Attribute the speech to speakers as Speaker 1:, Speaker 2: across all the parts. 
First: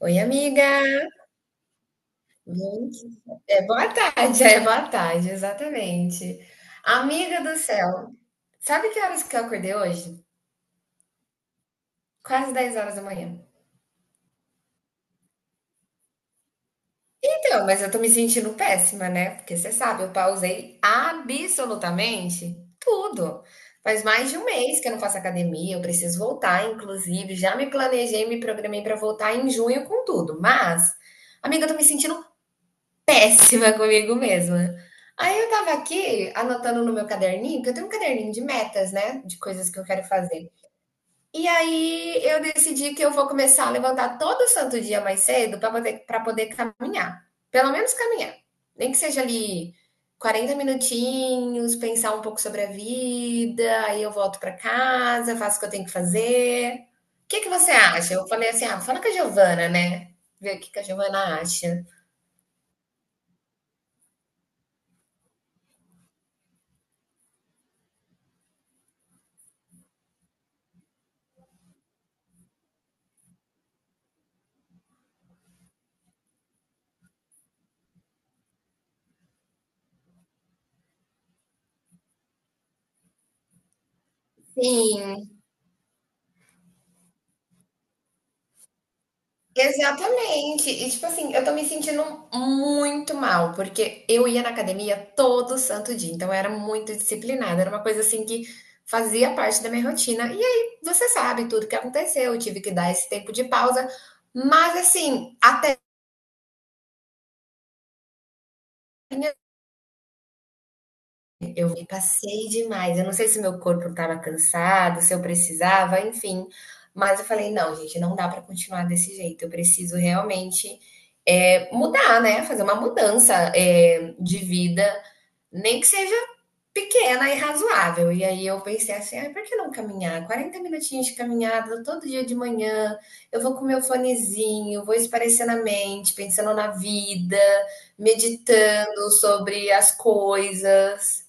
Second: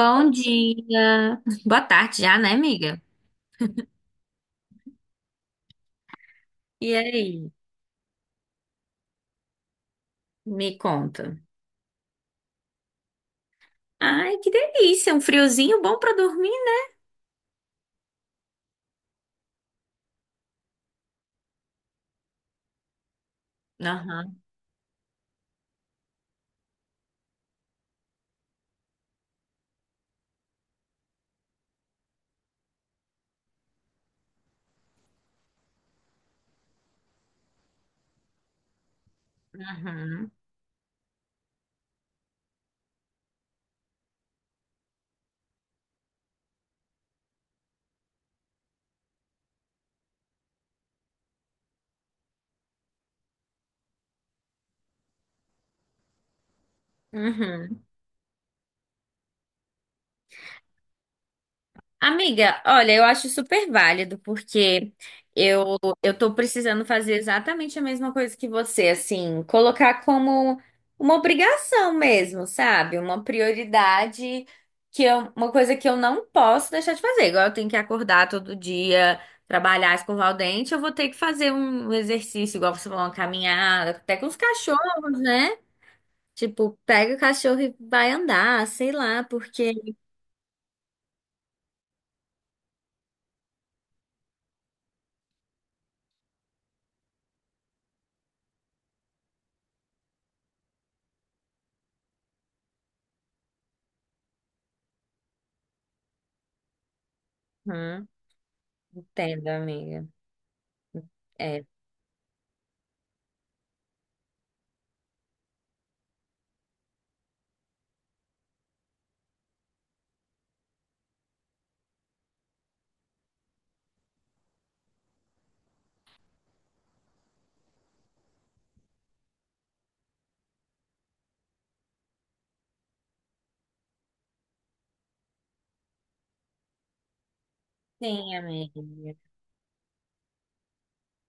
Speaker 1: Oi, amiga!
Speaker 2: dia. Boa tarde já, né, amiga?
Speaker 1: Gente, é boa tarde, é boa tarde, exatamente.
Speaker 2: E
Speaker 1: Amiga
Speaker 2: aí?
Speaker 1: do céu, sabe que horas que eu acordei hoje?
Speaker 2: Me conta.
Speaker 1: Quase 10 horas da manhã.
Speaker 2: Ai, que delícia, um friozinho bom pra dormir.
Speaker 1: Então, mas eu tô me sentindo péssima, né? Porque você sabe, eu pausei absolutamente tudo. Faz mais
Speaker 2: Né?
Speaker 1: de um mês que eu não faço academia, eu preciso voltar, inclusive. Já me planejei, me programei pra voltar em junho com tudo. Mas, amiga, eu tô me sentindo péssima comigo mesma. Aí eu estava aqui anotando no meu caderninho, que eu tenho um caderninho de metas, né, de coisas que eu
Speaker 2: Aham,
Speaker 1: quero
Speaker 2: uhum,
Speaker 1: fazer. E aí eu decidi que eu vou começar a levantar todo santo dia mais cedo para poder caminhar. Pelo menos caminhar. Nem que seja ali 40 minutinhos, pensar um pouco sobre a vida, aí eu volto para casa, faço o que eu tenho que fazer. O que que você
Speaker 2: uhum.
Speaker 1: acha? Eu falei assim: ah, fala com a Giovana, né? Ver o que que a Giovana acha.
Speaker 2: Amiga, olha, eu acho super válido, porque eu, eu tô precisando fazer exatamente a mesma coisa que você, assim, colocar como uma obrigação mesmo, sabe? Uma prioridade, que eu, uma coisa que eu não posso deixar de fazer. Igual eu tenho que acordar todo dia, trabalhar, escovar o dente, eu vou ter que fazer um exercício, igual você falou, uma caminhada, até com os cachorros,
Speaker 1: Sim,
Speaker 2: né? Tipo, pega o cachorro e vai andar, sei lá, porque.
Speaker 1: exatamente. E tipo assim, eu tô me sentindo muito mal, porque eu ia na academia todo santo dia, então eu era muito disciplinada, era uma coisa assim que fazia parte da minha rotina. E aí, você sabe tudo que aconteceu, eu tive que dar esse tempo de pausa, mas assim, até
Speaker 2: Uhum, entendo, amiga. É.
Speaker 1: eu me passei demais. Eu não sei se meu corpo estava cansado, se eu precisava, enfim. Mas eu falei: "Não, gente, não dá para continuar desse jeito. Eu preciso realmente, mudar, né, fazer uma mudança, de vida, nem que seja pequena e razoável". E aí eu pensei assim: "Ai, por que não caminhar? 40 minutinhos de caminhada todo dia de manhã. Eu vou com meu fonezinho, vou esparecendo a mente, pensando na vida,
Speaker 2: Sim, amiga.
Speaker 1: meditando sobre as coisas".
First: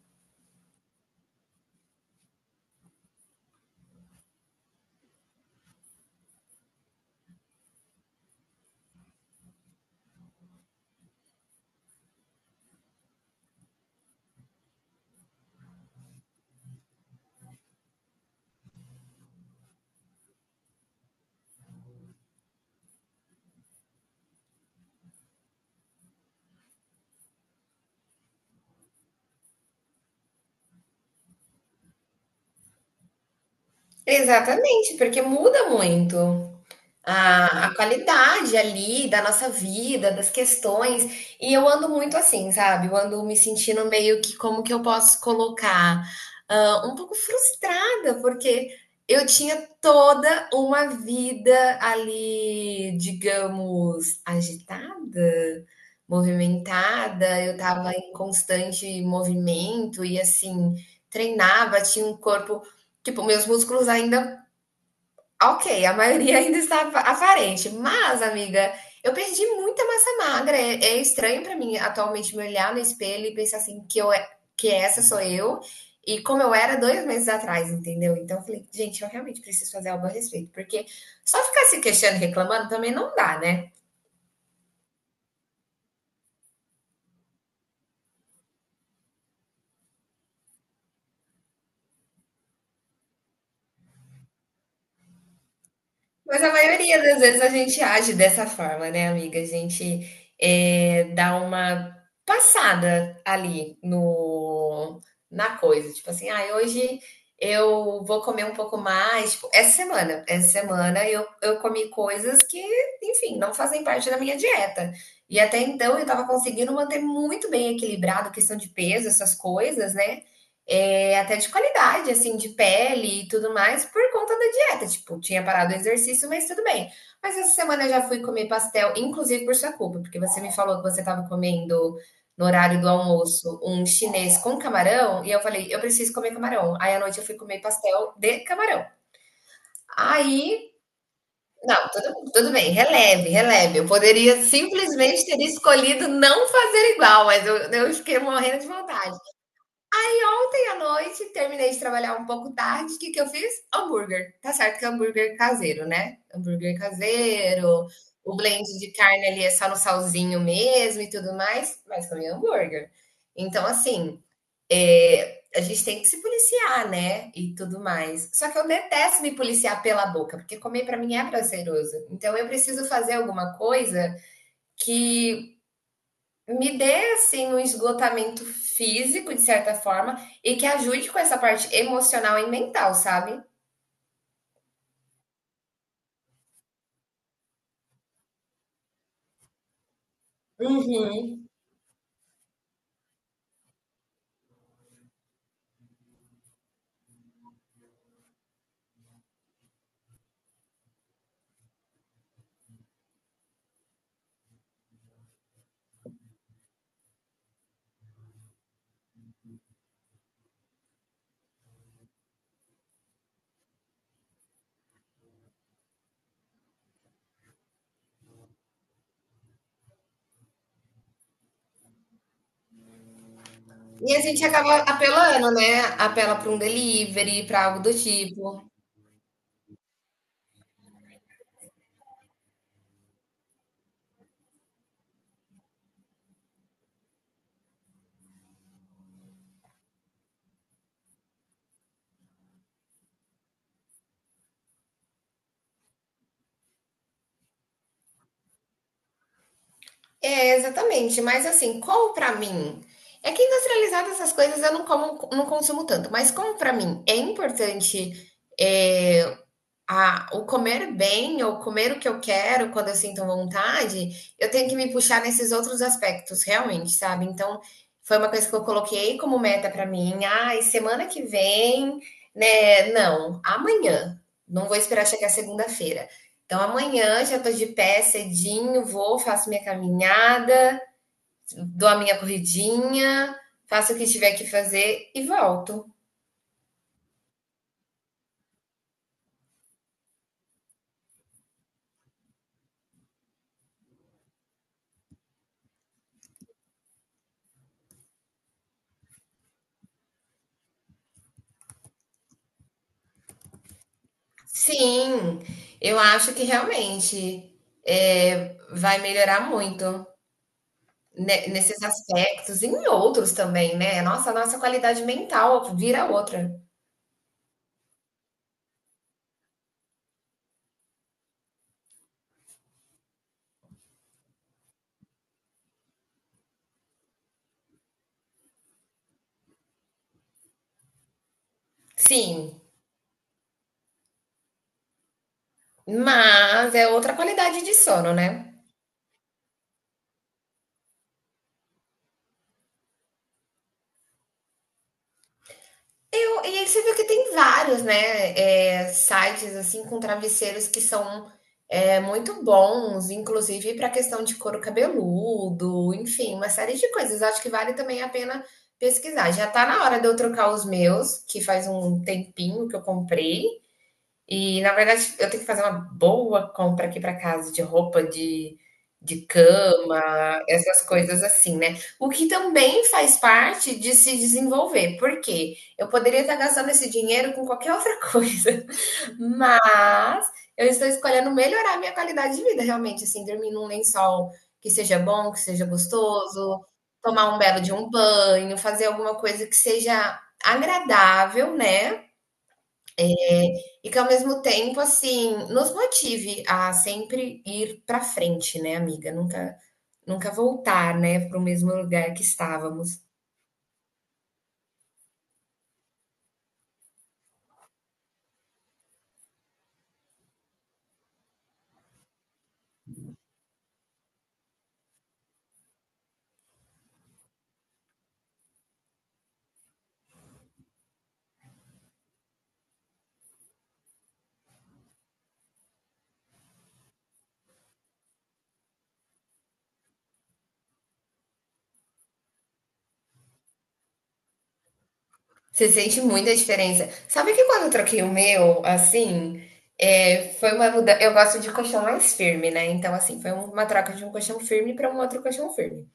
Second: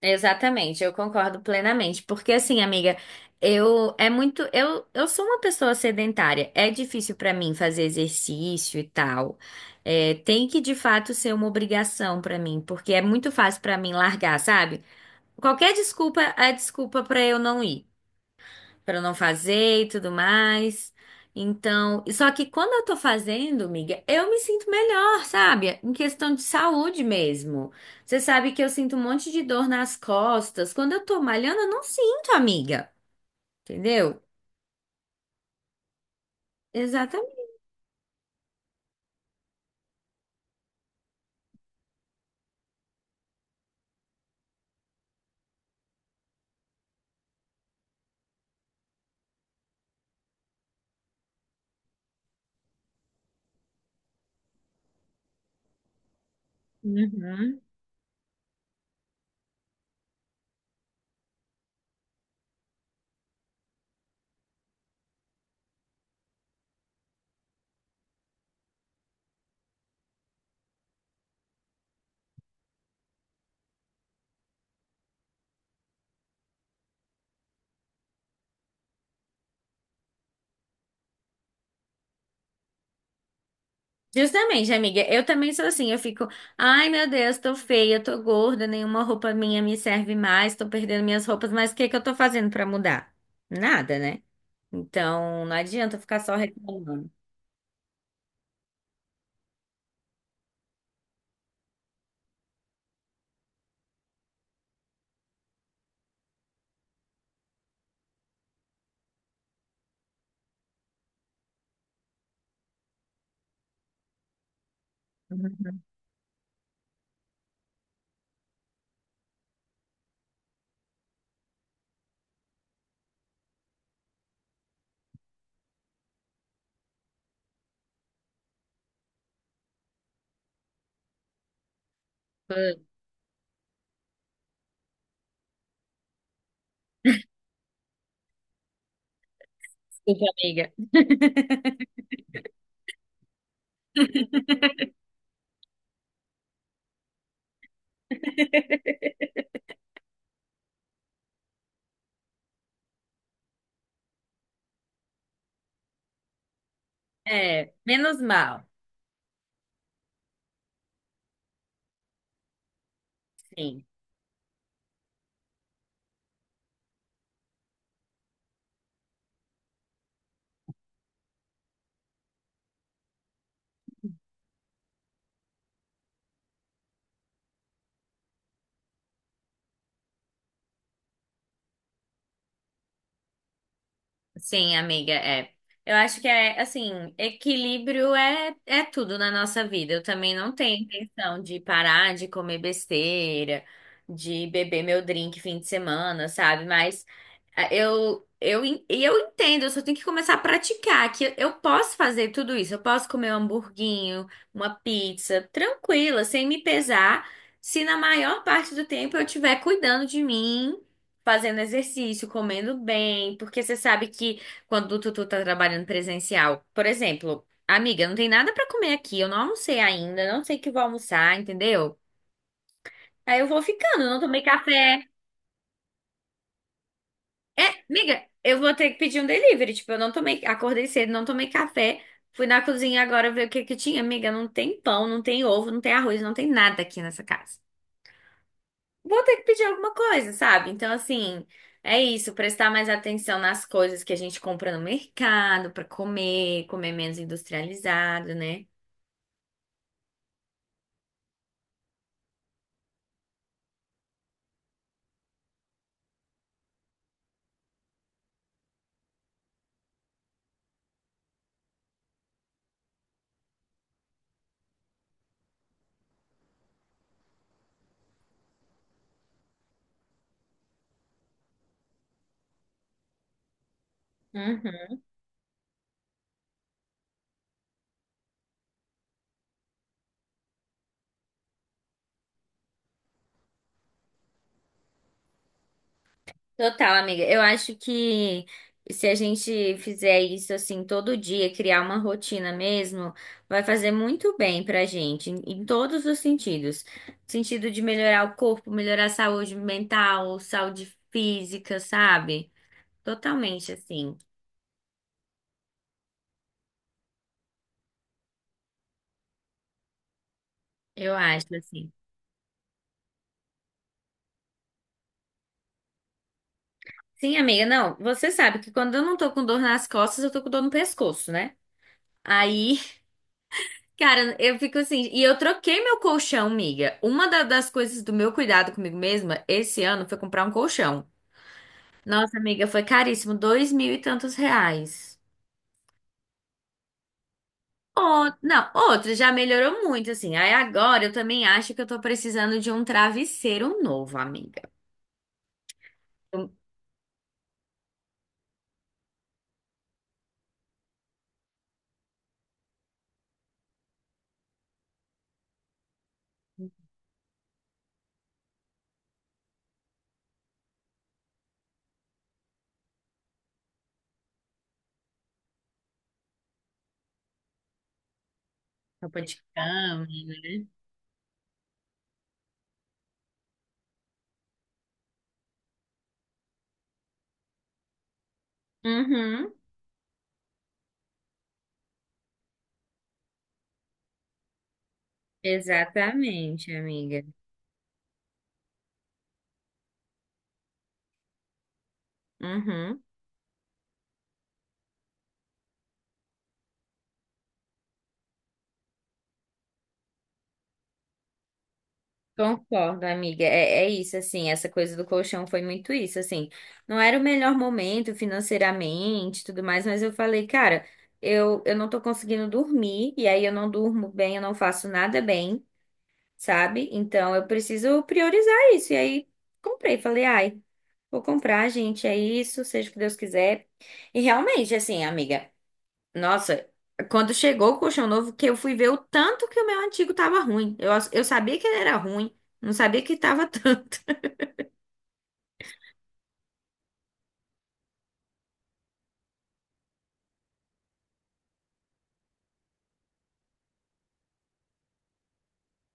Speaker 2: Exatamente, eu concordo plenamente. Porque assim, amiga, eu é muito, eu sou uma pessoa sedentária. É difícil pra mim fazer exercício e tal. É, tem que de fato ser uma obrigação pra mim, porque é muito fácil pra mim largar, sabe? Qualquer desculpa é desculpa pra eu não ir, para não fazer e tudo mais. Então, só que quando eu tô fazendo, miga, eu me sinto melhor, sabe? Em questão de saúde mesmo. Você sabe que eu sinto um monte de dor nas costas. Quando eu tô malhando, eu não sinto, amiga. Entendeu?
Speaker 1: Exatamente, porque muda muito
Speaker 2: Exatamente.
Speaker 1: a qualidade ali da nossa vida, das questões. E eu ando muito assim, sabe? Eu ando me sentindo meio que como que eu posso colocar, ah, um pouco frustrada, porque eu tinha toda uma vida ali, digamos, agitada, movimentada, eu
Speaker 2: Uhum.
Speaker 1: estava em constante movimento e assim, treinava, tinha um corpo. Tipo, meus músculos ainda, ok, a maioria ainda está aparente, mas, amiga, eu perdi muita massa magra. É, é estranho para mim atualmente me olhar no espelho e pensar assim que essa sou eu e como eu era 2 meses atrás, entendeu? Então eu falei, gente, eu realmente preciso fazer algo a respeito, porque só ficar se queixando e reclamando também não dá, né?
Speaker 2: Justamente, amiga. Eu também sou assim. Eu fico, ai meu Deus, tô feia, tô gorda, nenhuma roupa minha me serve mais, tô perdendo minhas roupas, mas o que que eu tô fazendo pra mudar? Nada, né? Então, não adianta ficar só
Speaker 1: Mas a maioria
Speaker 2: reclamando.
Speaker 1: das vezes a gente age dessa forma, né, amiga? A gente dá uma passada ali no, na coisa. Tipo assim, ah, hoje eu vou comer um pouco mais. Tipo, essa semana eu comi coisas que, enfim, não fazem parte da minha dieta. E até
Speaker 2: Uhum.
Speaker 1: então eu estava conseguindo manter muito bem equilibrado, questão de peso, essas coisas, né? É, até de qualidade, assim, de pele e tudo mais, por conta da dieta. Tipo, tinha parado o exercício, mas tudo bem. Mas essa semana eu já fui comer pastel, inclusive por sua culpa, porque você me falou que você estava comendo no horário
Speaker 2: Putz.
Speaker 1: do almoço um chinês com camarão, e eu falei, eu preciso comer camarão. Aí à noite eu fui comer pastel de camarão.
Speaker 2: Desculpa,
Speaker 1: Aí,
Speaker 2: amiga.
Speaker 1: não, tudo, tudo bem, releve, releve. Eu poderia simplesmente ter escolhido não fazer igual, mas eu fiquei morrendo de vontade. E ontem à noite terminei de trabalhar um pouco tarde. O que que eu fiz? Hambúrguer. Tá certo que é hambúrguer caseiro, né? Hambúrguer
Speaker 2: É,
Speaker 1: caseiro,
Speaker 2: menos
Speaker 1: o
Speaker 2: mal.
Speaker 1: blend de carne ali é só no salzinho mesmo e tudo mais, mas comi hambúrguer. Então,
Speaker 2: Sim.
Speaker 1: assim, a gente tem que se policiar, né? E tudo mais. Só que eu detesto me policiar pela boca, porque comer pra mim é prazeroso. Então, eu preciso fazer alguma coisa que me dê, assim, um esgotamento físico, de certa forma, e que ajude com essa parte emocional e mental, sabe?
Speaker 2: Sim, amiga, é. Eu acho que é assim, equilíbrio é, é tudo na nossa vida. Eu também não tenho intenção
Speaker 1: Uhum.
Speaker 2: de parar de comer besteira, de beber meu drink fim de semana, sabe? Mas ah, eu en- e eu entendo, eu só tenho que começar a praticar que eu posso fazer tudo isso. Eu posso comer um hamburguinho, uma pizza, tranquila, sem me pesar, se na maior parte do tempo eu estiver cuidando de mim, fazendo exercício, comendo bem, porque você sabe que quando o Tutu tá trabalhando presencial, por exemplo, amiga, não tem nada pra comer aqui, eu não almocei ainda, não sei o que eu vou almoçar, entendeu? Aí eu vou ficando,
Speaker 1: E
Speaker 2: não
Speaker 1: a
Speaker 2: tomei
Speaker 1: gente acaba
Speaker 2: café.
Speaker 1: apelando, né? Apela para um delivery,
Speaker 2: É,
Speaker 1: para algo do
Speaker 2: amiga, eu
Speaker 1: tipo.
Speaker 2: vou ter que pedir um delivery, tipo, eu não tomei, acordei cedo, não tomei café. Fui na cozinha agora ver o que que tinha, amiga. Não tem pão, não tem ovo, não tem arroz, não tem nada aqui nessa casa. Vou ter que pedir alguma coisa, sabe? Então, assim, é isso, prestar mais atenção nas coisas que a gente compra no mercado para comer, comer menos industrializado, né?
Speaker 1: É, exatamente. Mas assim, como para mim, é que industrializado essas coisas eu não como, não consumo tanto. Mas como para mim é importante, é, ah, o comer bem ou comer o que eu quero quando eu sinto vontade, eu tenho que me puxar nesses outros aspectos, realmente, sabe? Então, foi uma coisa que eu coloquei como meta para mim. Ai, semana que vem, né? Não, amanhã. Não vou
Speaker 2: Uhum.
Speaker 1: esperar chegar segunda-feira. Então, amanhã já tô de pé cedinho, vou, faço minha caminhada, dou a minha corridinha, faço o que tiver que fazer e volto.
Speaker 2: Total, amiga. Eu acho que se a gente fizer isso assim todo dia, criar uma rotina mesmo, vai fazer muito bem pra gente, em, em todos os sentidos. Sentido de melhorar o corpo, melhorar a saúde mental, saúde física, sabe? Totalmente assim.
Speaker 1: Sim, eu acho que realmente, vai melhorar muito,
Speaker 2: Eu
Speaker 1: ne
Speaker 2: acho
Speaker 1: nesses
Speaker 2: assim.
Speaker 1: aspectos e em outros também, né. Nossa, a nossa qualidade mental vira outra.
Speaker 2: Sim, amiga, não, você sabe que quando eu não tô com dor nas costas, eu tô com dor no pescoço, né? Aí, cara, eu fico assim, e eu troquei meu colchão, amiga. Uma da- das coisas do meu cuidado comigo mesma esse ano foi comprar um colchão. Nossa,
Speaker 1: Sim,
Speaker 2: amiga, foi caríssimo, dois mil e tantos reais.
Speaker 1: mas é outra qualidade de sono,
Speaker 2: Ou,
Speaker 1: né.
Speaker 2: não, outro já melhorou muito, assim. Aí agora eu também acho que eu tô precisando de um travesseiro novo, amiga.
Speaker 1: Eu,
Speaker 2: Um-
Speaker 1: e aí você viu que tem vários, né, sites assim com travesseiros que são muito bons, inclusive para questão de couro cabeludo, enfim, uma série de coisas. Acho que vale também a pena pesquisar. Já tá na hora de eu trocar os meus, que faz um tempinho que eu comprei. E, na verdade, eu tenho que fazer uma boa compra aqui para casa de roupa
Speaker 2: Roupa
Speaker 1: de
Speaker 2: de cama,
Speaker 1: cama,
Speaker 2: né?
Speaker 1: essas coisas assim, né. O que também faz parte de se desenvolver, porque eu poderia estar gastando esse dinheiro com qualquer outra coisa,
Speaker 2: Uhum,
Speaker 1: mas eu estou escolhendo melhorar minha qualidade de vida, realmente, assim, dormir num lençol que seja bom, que seja gostoso,
Speaker 2: exatamente, amiga.
Speaker 1: tomar um belo de um banho, fazer alguma coisa que seja agradável, né,
Speaker 2: Uhum.
Speaker 1: e que ao mesmo tempo, assim, nos motive a sempre ir para frente, né, amiga? Nunca, nunca voltar, né, para o mesmo lugar que estávamos.
Speaker 2: Concordo, amiga. É, é isso, assim, essa coisa do colchão foi muito isso, assim. Não era o melhor momento financeiramente, e tudo mais, mas eu falei, cara, eu não tô conseguindo dormir, e aí eu não durmo bem, eu não faço nada bem, sabe? Então eu preciso priorizar isso. E aí comprei, falei, ai, vou comprar, gente, é isso, seja o que Deus quiser. E realmente, assim, amiga. Nossa, quando chegou o colchão novo, que eu fui ver o tanto que o meu antigo tava ruim. Eu sabia que ele era ruim, não sabia que tava tanto.
Speaker 1: Você sente muita diferença. Sabe que quando eu troquei o meu, assim, é, foi uma mudança. Eu gosto de colchão mais firme, né? Então, assim, foi um, uma troca de um colchão firme para um outro colchão firme.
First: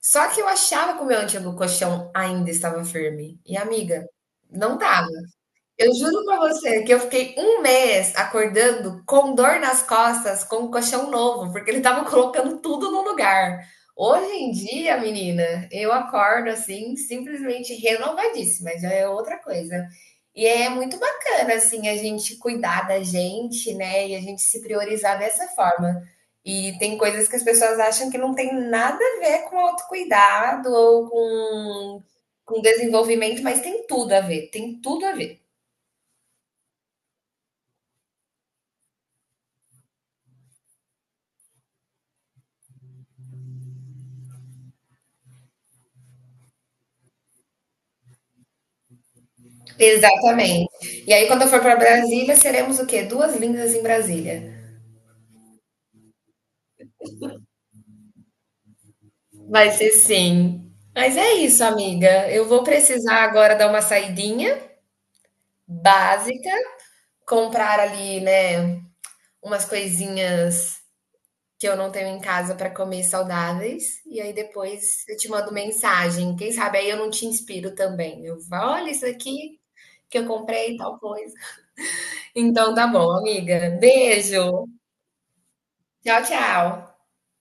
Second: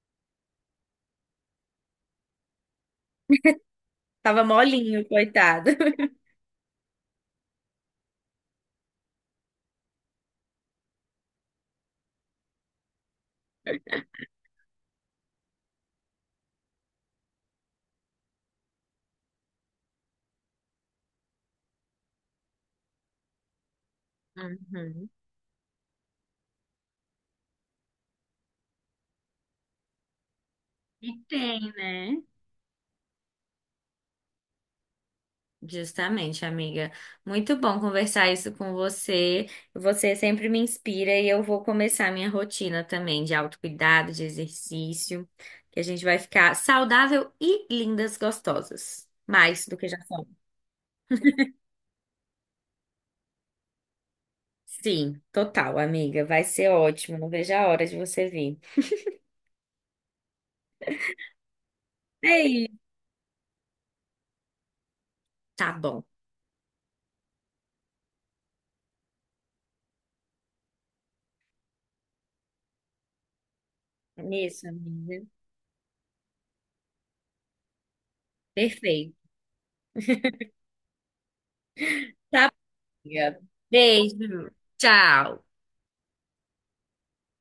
Speaker 1: Só que eu achava que o meu antigo colchão ainda estava firme. E, amiga,
Speaker 2: Tava
Speaker 1: não
Speaker 2: molinho,
Speaker 1: tá.
Speaker 2: coitado.
Speaker 1: Eu juro pra você que eu fiquei um mês acordando com dor nas costas, com um colchão novo, porque ele estava colocando tudo no lugar. Hoje em dia, menina, eu acordo assim, simplesmente renovadíssima, já é outra coisa. E é muito bacana, assim, a gente cuidar da gente, né? E a gente se
Speaker 2: Uhum.
Speaker 1: priorizar dessa forma. E tem coisas que as pessoas acham que não tem nada a ver com autocuidado ou
Speaker 2: E tem, né?
Speaker 1: com desenvolvimento, mas tem tudo a ver, tem tudo a ver.
Speaker 2: Justamente, amiga. Muito bom conversar isso com você. Você sempre me inspira e eu vou começar minha rotina também de autocuidado, de exercício, que a gente vai ficar saudável e lindas, gostosas. Mais do que já somos.
Speaker 1: Exatamente. E aí, quando eu for para Brasília, seremos o quê? Duas lindas em Brasília.
Speaker 2: Sim, total, amiga. Vai ser ótimo. Não vejo a hora de você vir.
Speaker 1: Vai ser sim. Mas é isso, amiga. Eu vou
Speaker 2: Ei,
Speaker 1: precisar agora dar uma saidinha
Speaker 2: tá bom.
Speaker 1: básica, comprar ali, né, umas coisinhas que eu não tenho em casa para comer saudáveis. E
Speaker 2: É
Speaker 1: aí
Speaker 2: isso,
Speaker 1: depois eu
Speaker 2: amiga.
Speaker 1: te mando mensagem. Quem sabe aí eu não te inspiro também. Eu falo, olha isso
Speaker 2: Perfeito.
Speaker 1: aqui que eu comprei, e tal coisa. Então tá bom, amiga.
Speaker 2: Beijo.
Speaker 1: Beijo.
Speaker 2: Tchau.
Speaker 1: Tchau, tchau.